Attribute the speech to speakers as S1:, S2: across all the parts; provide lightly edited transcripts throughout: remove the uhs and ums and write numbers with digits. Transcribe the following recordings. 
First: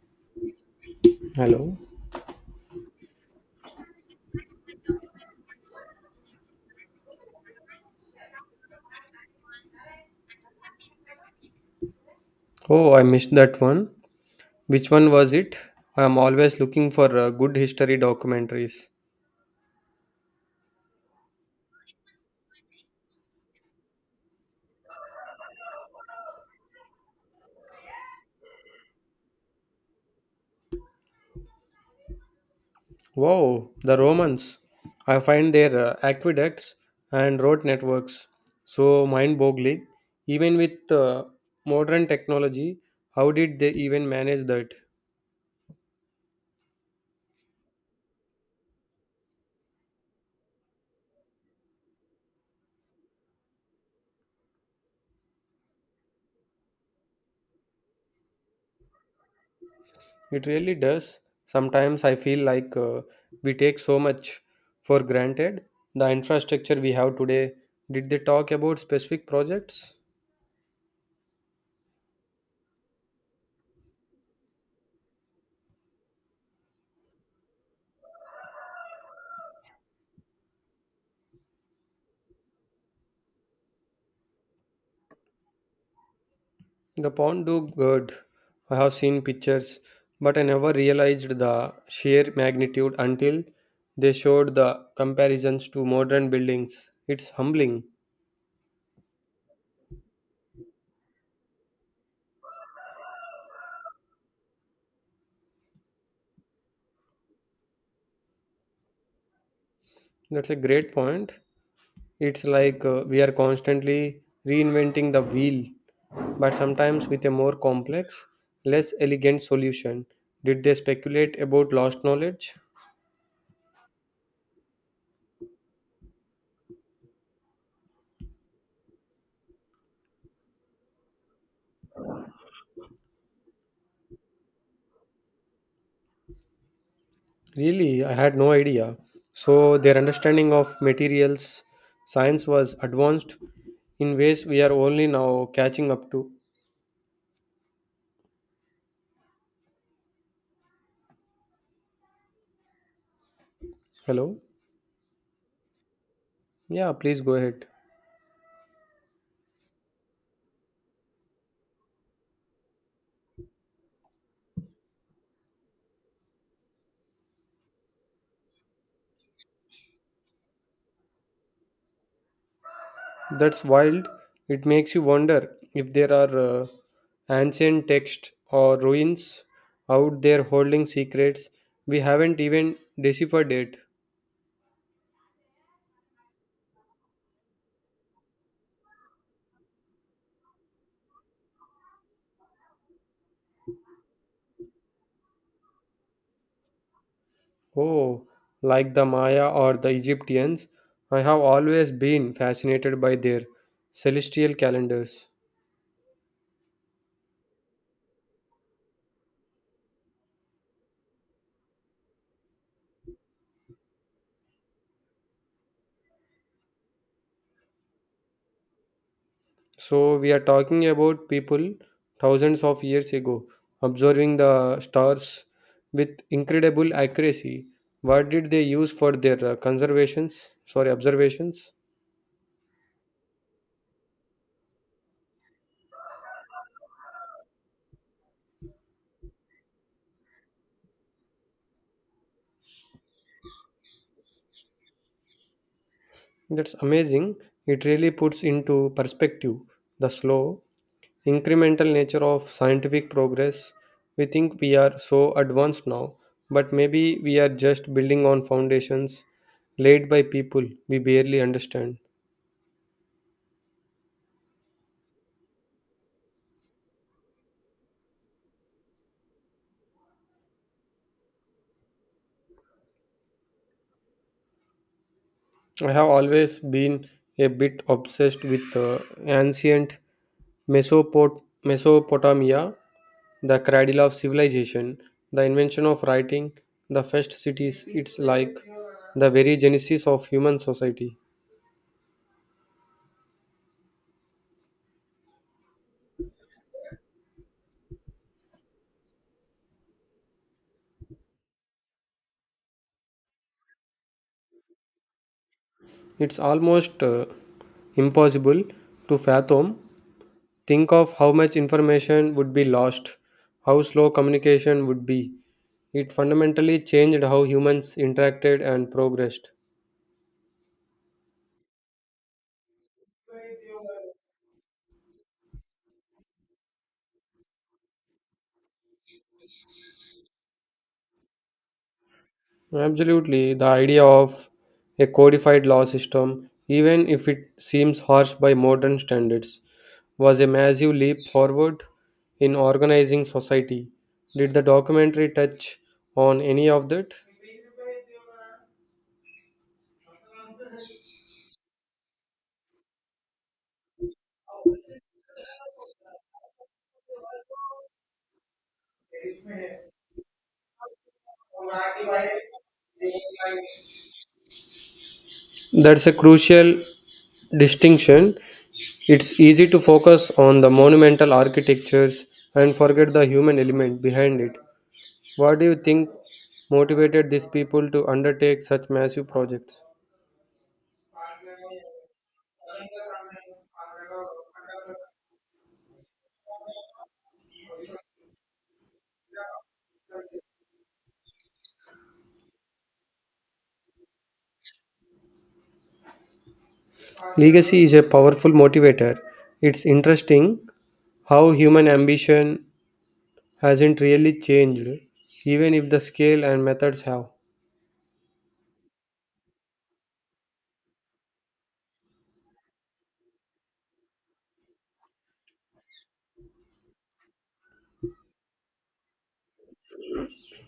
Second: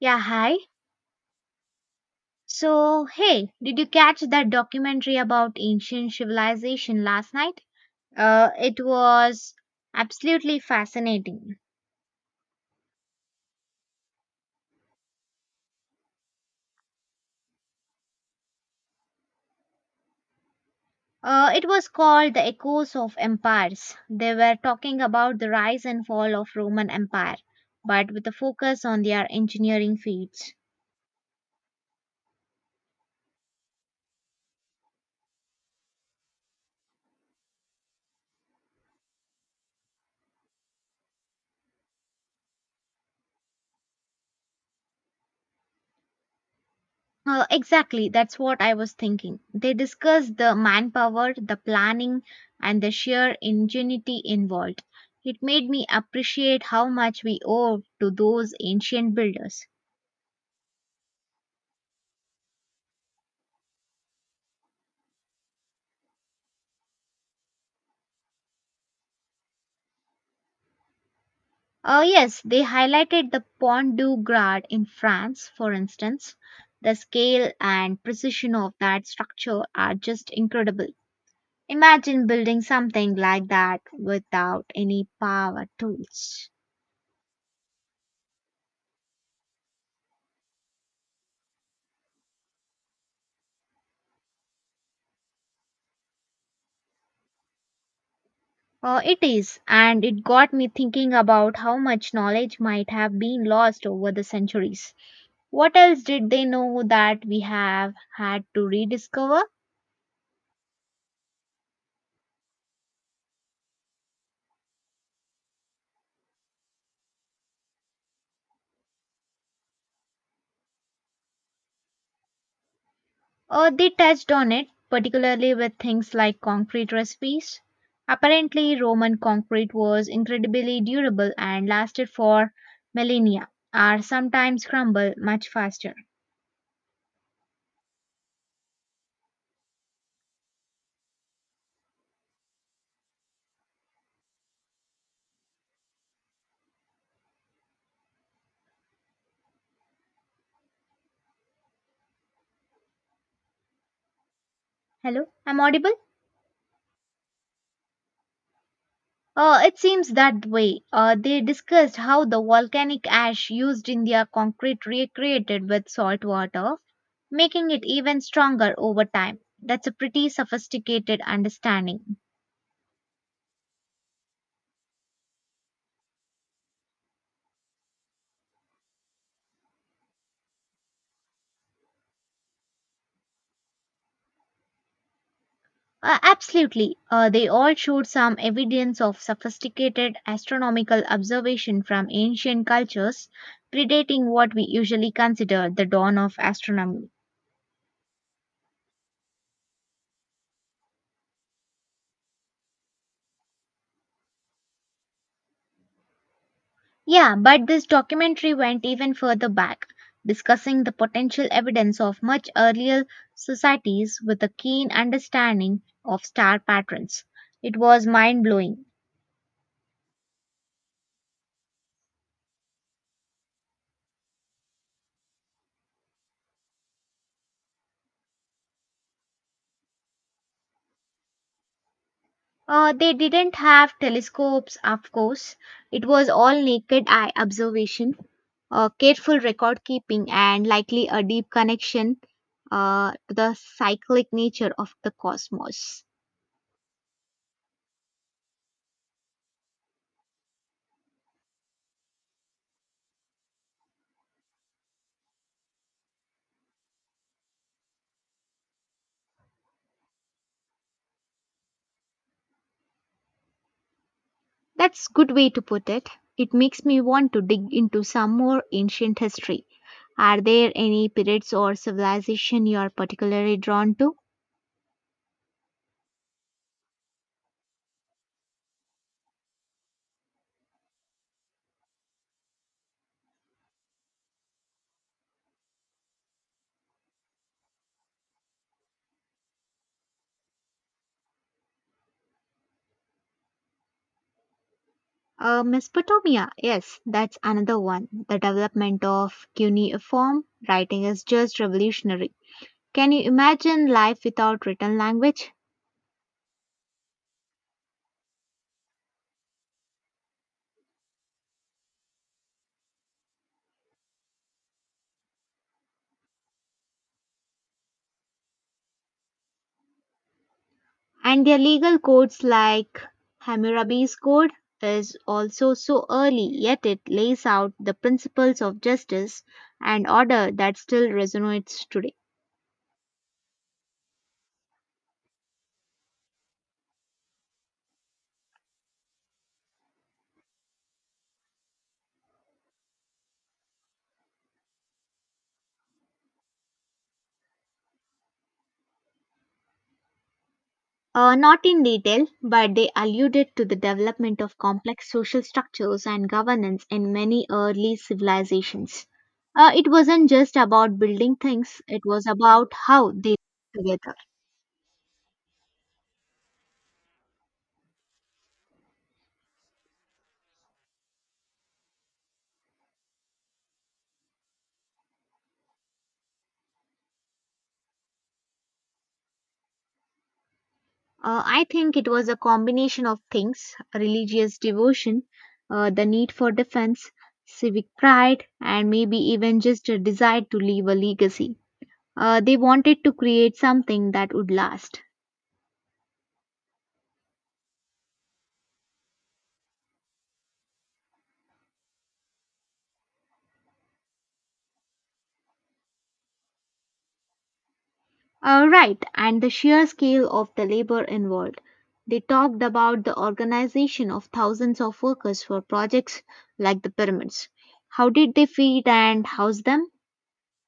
S1: Yeah, hi.
S2: Hello.
S1: So, hey, did you catch that documentary about ancient civilization last night? It was absolutely fascinating.
S2: Oh, I missed that one. Which one was it? I am always looking for good history documentaries.
S1: It was called The Echoes of Empires. They were talking about the rise and fall of Roman Empire, but with a focus on their engineering feats.
S2: Wow, the Romans. I find their aqueducts and road networks so mind boggling. Even with modern technology, how did they even manage that?
S1: Exactly, that's what I was thinking. They discuss the manpower, the planning, and the sheer ingenuity involved. It made me appreciate how much we owe to those ancient builders.
S2: It really does. Sometimes I feel like we take so much for granted. The infrastructure we have today, did they talk about specific projects?
S1: Oh yes, they highlighted the Pont du Gard in France, for instance. The scale and precision of that structure are just incredible. Imagine building something like that without any power tools.
S2: The pond looked good. I have seen pictures, but I never realized the sheer magnitude until they showed the comparisons to modern buildings. It's humbling.
S1: It is, and it got me thinking about how much knowledge might have been lost over the centuries. What else did they know that we have had to rediscover?
S2: That's a great point. It's like we are constantly reinventing the wheel, but sometimes with a more complex, less elegant solution. Did they speculate about lost knowledge?
S1: They touched on it, particularly with things like concrete recipes. Apparently, Roman concrete was incredibly durable and lasted for millennia, or sometimes crumble much faster.
S2: Really, I had no idea. So, their understanding of materials science was advanced in ways we are only now catching up to. Hello?
S1: Hello, I'm audible?
S2: Yeah, please go ahead.
S1: It seems that way. They discussed how the volcanic ash used in their concrete recreated with salt water, making it even stronger over time. That's a pretty sophisticated understanding.
S2: That's wild. It makes you wonder if there are ancient texts or ruins out there holding secrets we haven't even deciphered yet.
S1: Absolutely. They all showed some evidence of sophisticated astronomical observation from ancient cultures, predating what we usually consider the dawn of astronomy.
S2: Oh, like the Maya or the Egyptians, I have always been fascinated by their celestial calendars.
S1: Yeah, but this documentary went even further back, discussing the potential evidence of much earlier societies with a keen understanding of star patterns. It was mind blowing.
S2: So we are talking about people thousands of years ago observing the stars with incredible accuracy. What did they use for their conservations? Sorry, observations.
S1: They didn't have telescopes, of course. It was all naked eye observation, careful record keeping, and likely a deep connection to the cyclic nature of the cosmos.
S2: That's amazing. It really puts into perspective the slow, incremental nature of scientific progress. We think we are so advanced now, but maybe we are just building on foundations laid by people we barely understand.
S1: That's good way to put it. It makes me want to dig into some more ancient history. Are there any periods or civilization you are particularly drawn to?
S2: I have always been a bit obsessed with ancient Mesopotamia, the cradle of civilization, the invention of writing, the first cities. It's like the very genesis of human society.
S1: Mesopotamia, yes, that's another one. The development of cuneiform writing is just revolutionary. Can you imagine life without written language?
S2: It's almost impossible to fathom. Think of how much information would be lost, how slow communication would be. It fundamentally changed how humans interacted and progressed.
S1: And their legal codes like Hammurabi's Code is also so early, yet it lays out the principles of justice and order that still resonates today.
S2: Absolutely. The idea of a codified law system, even if it seems harsh by modern standards, was a massive leap forward in organizing society. Did the documentary touch on any of that?
S1: Not in detail, but they alluded to the development of complex social structures and governance in many early civilizations. It wasn't just about building things, it was about how they lived together.
S2: That's a crucial distinction. It's easy to focus on the monumental architectures and forget the human element behind it. What do you think motivated these people to undertake such massive projects?
S1: I think it was a combination of things religious devotion, the need for defense, civic pride, and maybe even just a desire to leave a legacy. They wanted to create something that would last.
S2: Legacy is a powerful motivator. It's interesting how human ambition hasn't really changed, even if the scale and methods have.
S1: Right, and the sheer scale of the labor involved. They talked about the organization of thousands of workers for projects like the pyramids. How did they feed and house them?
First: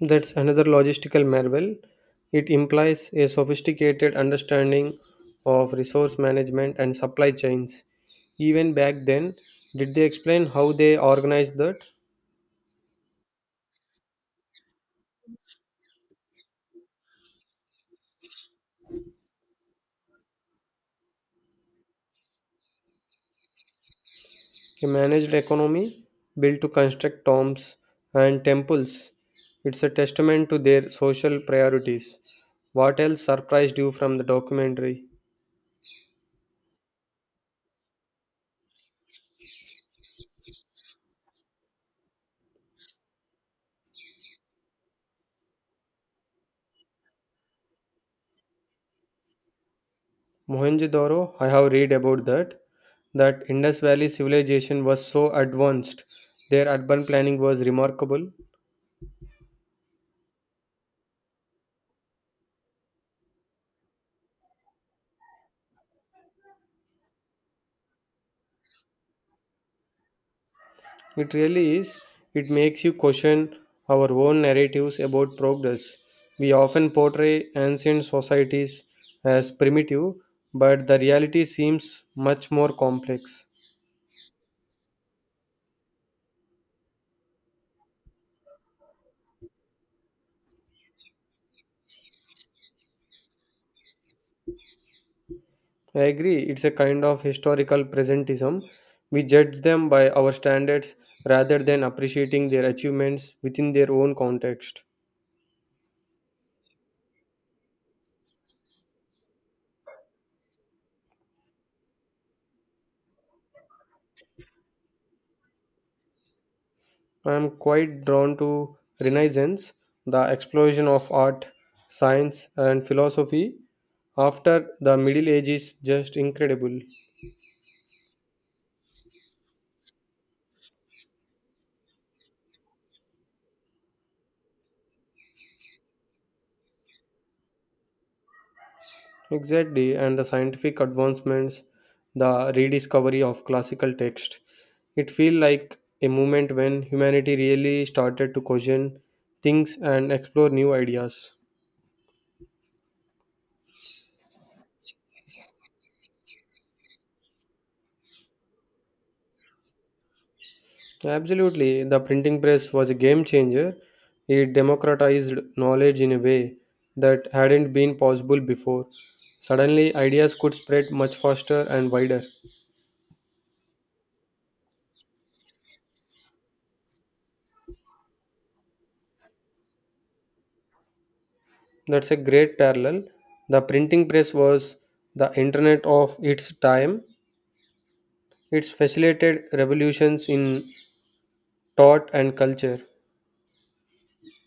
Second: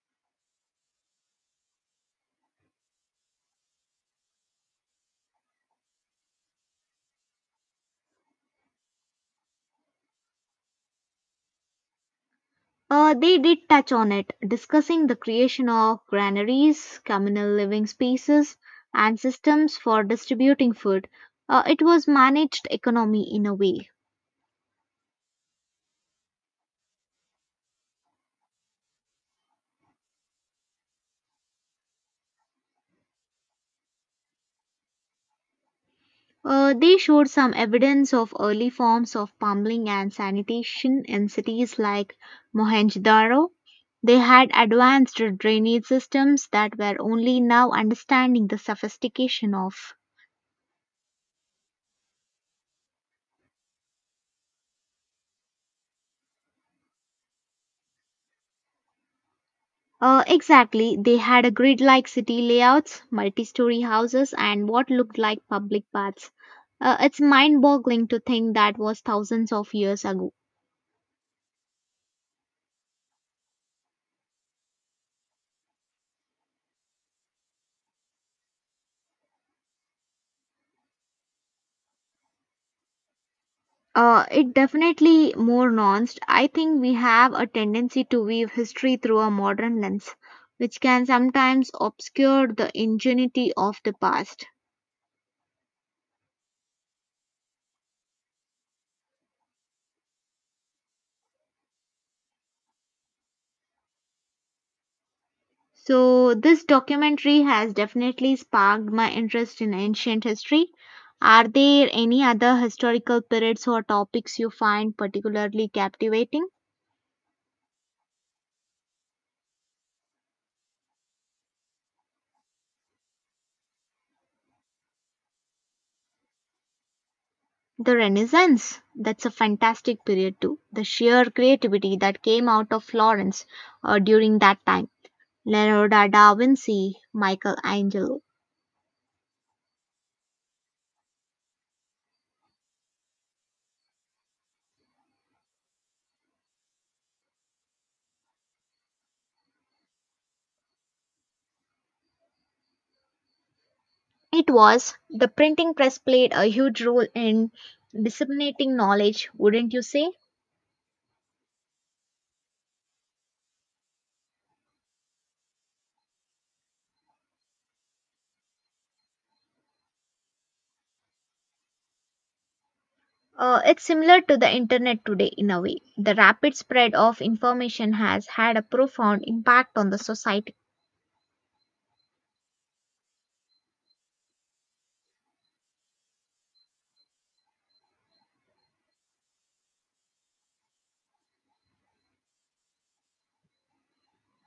S2: That's another logistical marvel. It implies a sophisticated understanding of resource management and supply chains. Even back then, did they explain how they organized that?
S1: They did touch on it, discussing the creation of granaries, communal living spaces, and systems for distributing food. It was managed economy in a way.
S2: A managed economy, built to construct tombs and temples. It's a testament to their social priorities. What else surprised you from the documentary?
S1: They showed some evidence of early forms of plumbing and sanitation in cities like Mohenjo-daro. They had advanced drainage systems that were only now understanding the sophistication of.
S2: Mohenjo-daro, I have read about that. That Indus Valley civilization was so advanced. Their urban planning was remarkable.
S1: Exactly, they had a grid like city layouts, multi story houses, and what looked like public baths. It's mind boggling to think that was thousands of years ago.
S2: It really is. It makes you question our own narratives about progress. We often portray ancient societies as primitive, but the reality seems much more complex.
S1: It definitely more nuanced. I think we have a tendency to weave history through a modern lens, which can sometimes obscure the ingenuity of the past.
S2: I agree, it's a kind of historical presentism. We judge them by our standards rather than appreciating their achievements within their own context.
S1: So, this documentary has definitely sparked my interest in ancient history. Are there any other historical periods or topics you find particularly captivating?
S2: I am quite drawn to Renaissance, the explosion of art, science, and philosophy after the Middle Ages, just incredible.
S1: The Renaissance, that's a fantastic period too. The sheer creativity that came out of Florence during that time. Leonardo da Vinci, Michelangelo.
S2: Exactly, and the scientific advancements, the rediscovery of classical text. It feels like a moment when humanity really started to question things and explore new ideas.
S1: It was the printing press played a huge role in disseminating knowledge, wouldn't you say?
S2: Absolutely. The printing press was a game changer. It democratized knowledge in a way that hadn't been possible before. Suddenly, ideas could spread much faster and wider.
S1: It's similar to the internet today in a way. The rapid spread of information has had a profound impact on the society.
S2: That's a great parallel. The printing press was the internet of its time. It's facilitated revolutions in thought and culture.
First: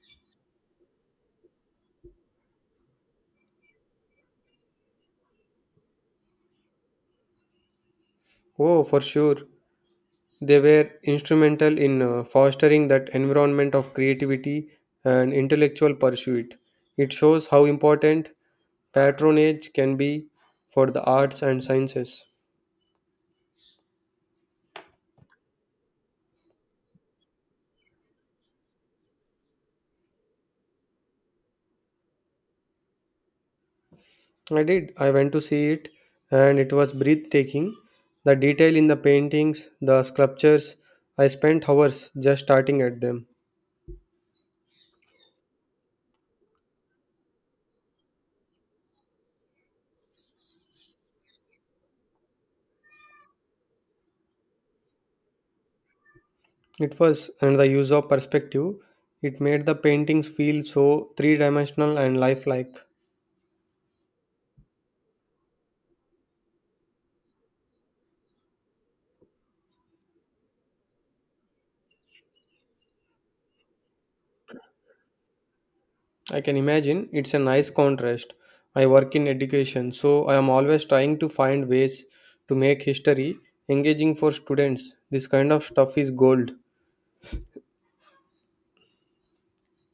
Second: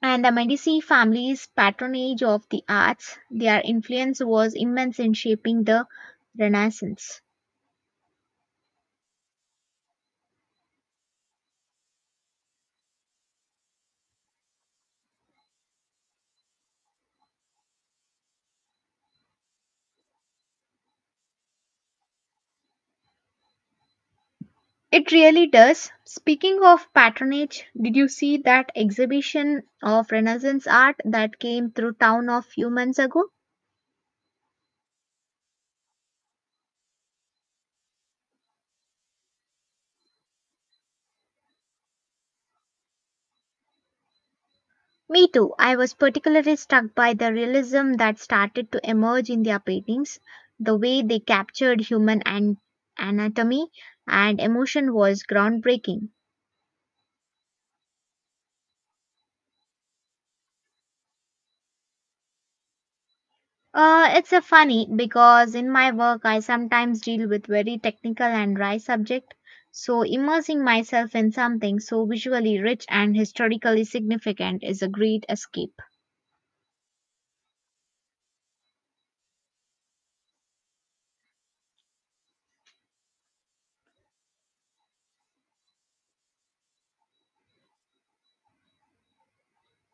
S1: And the Medici family's patronage of the arts, their influence was immense in shaping the Renaissance.
S2: Oh, for sure. They were instrumental in fostering that environment of creativity and intellectual pursuit. It shows how important patronage can be for the arts and sciences.
S1: It really does. Speaking of patronage, did you see that exhibition of Renaissance art that came through town a few months ago?
S2: I did. I went to see it and it was breathtaking. The detail in the paintings, the sculptures, I spent hours just starting at them.
S1: Me too. I was particularly struck by the realism that started to emerge in their paintings. The way they captured anatomy and emotion was groundbreaking.
S2: It was, and the use of perspective, it made the paintings feel so three dimensional and lifelike.
S1: It's a funny because in my work I sometimes deal with very technical and dry subject. So immersing myself in something so visually rich and historically significant is a great escape.
S2: I can imagine it's a nice contrast. I work in education, so I am always trying to find ways to make history engaging for students. This kind of stuff is gold.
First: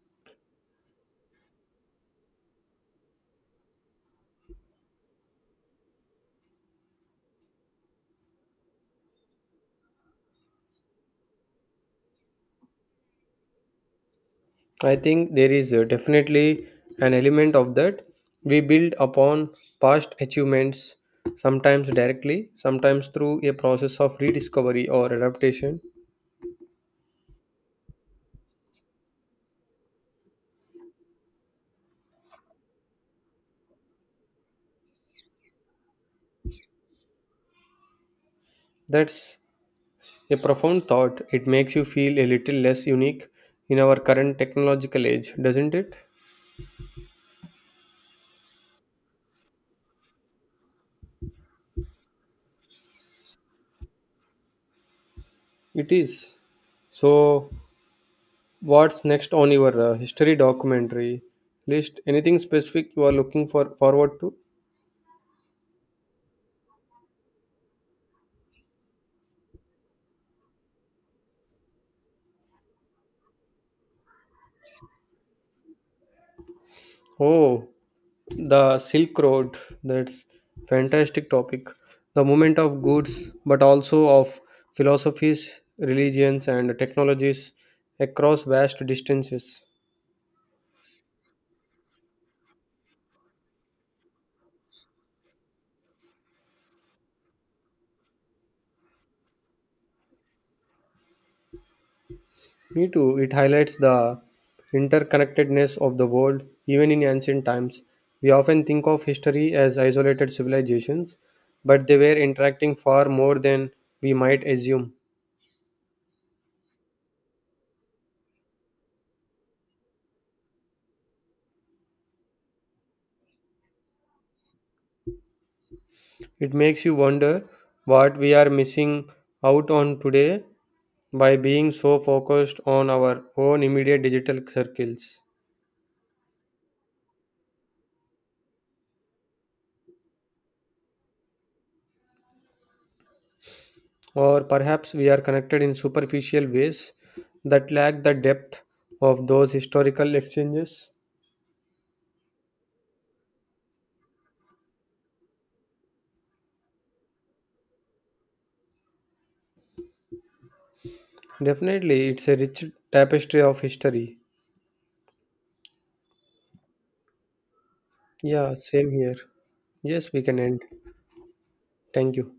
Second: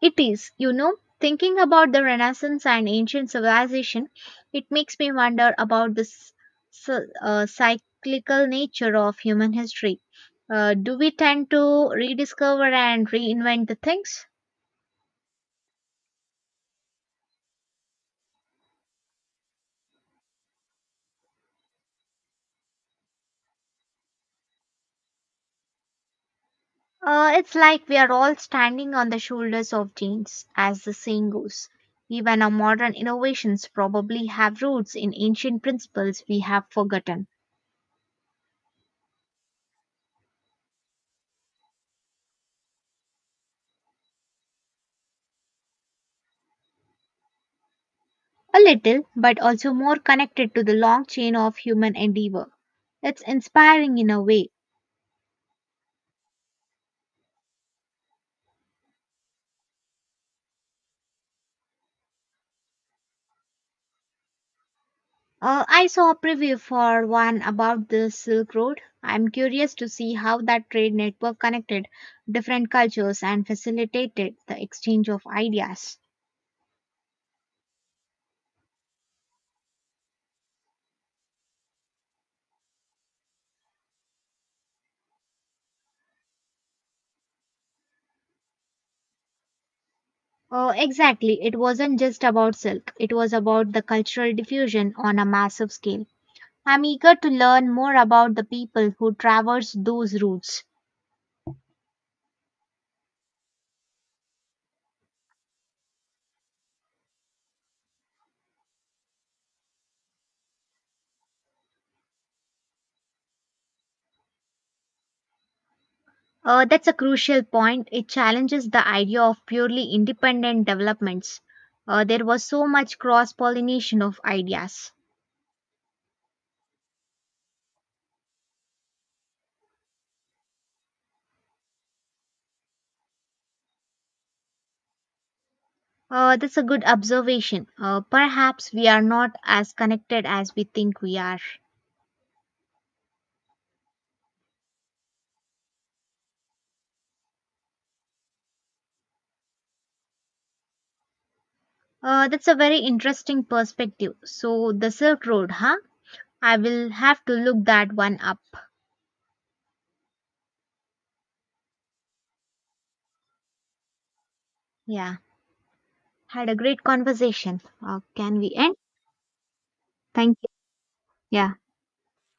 S1: It is, you know, thinking about the Renaissance and ancient civilization, it makes me wonder about this cyclical nature of human history. Do we tend to rediscover and reinvent the things?
S2: I think there is definitely an element of that. We build upon past achievements, sometimes directly, sometimes through a process of rediscovery or adaptation.
S1: It's like we are all standing on the shoulders of giants, as the saying goes. Even our modern innovations probably have roots in ancient principles we have forgotten.
S2: That's a profound thought. It makes you feel a little less unique in our current technological age, doesn't it?
S1: A little, but also more connected to the long chain of human endeavor. It's inspiring in a way.
S2: It is. So, what's next on your history documentary list? Anything specific you are looking for forward to?
S1: I saw a preview for one about the Silk Road. I'm curious to see how that trade network connected different cultures and facilitated the exchange of ideas.
S2: Oh, the Silk Road. That's fantastic topic. The movement of goods, but also of philosophies, religions, and technologies across vast distances.
S1: Exactly, it wasn't just about silk, it was about the cultural diffusion on a massive scale. I'm eager to learn more about the people who traversed those routes.
S2: Me too. It highlights the interconnectedness of the world, even in ancient times. We often think of history as isolated civilizations, but they were interacting far more than we might assume.
S1: That's a crucial point. It challenges the idea of purely independent developments. There was so much cross pollination of ideas.
S2: It makes you wonder what we are missing out on today by being so focused on our own immediate digital circles.
S1: That's a good observation. Perhaps we are not as connected as we think we are.
S2: Or perhaps we are connected in superficial ways that lack the depth of those historical exchanges.
S1: That's a very interesting perspective. So, the Silk Road, huh? I will have to look that one up.
S2: Definitely, it's a rich tapestry of history.
S1: Yeah, had a great conversation. Can we
S2: Yeah,
S1: end?
S2: same here. Yes, we
S1: Thank
S2: can
S1: you.
S2: end.
S1: Yeah.
S2: Thank you.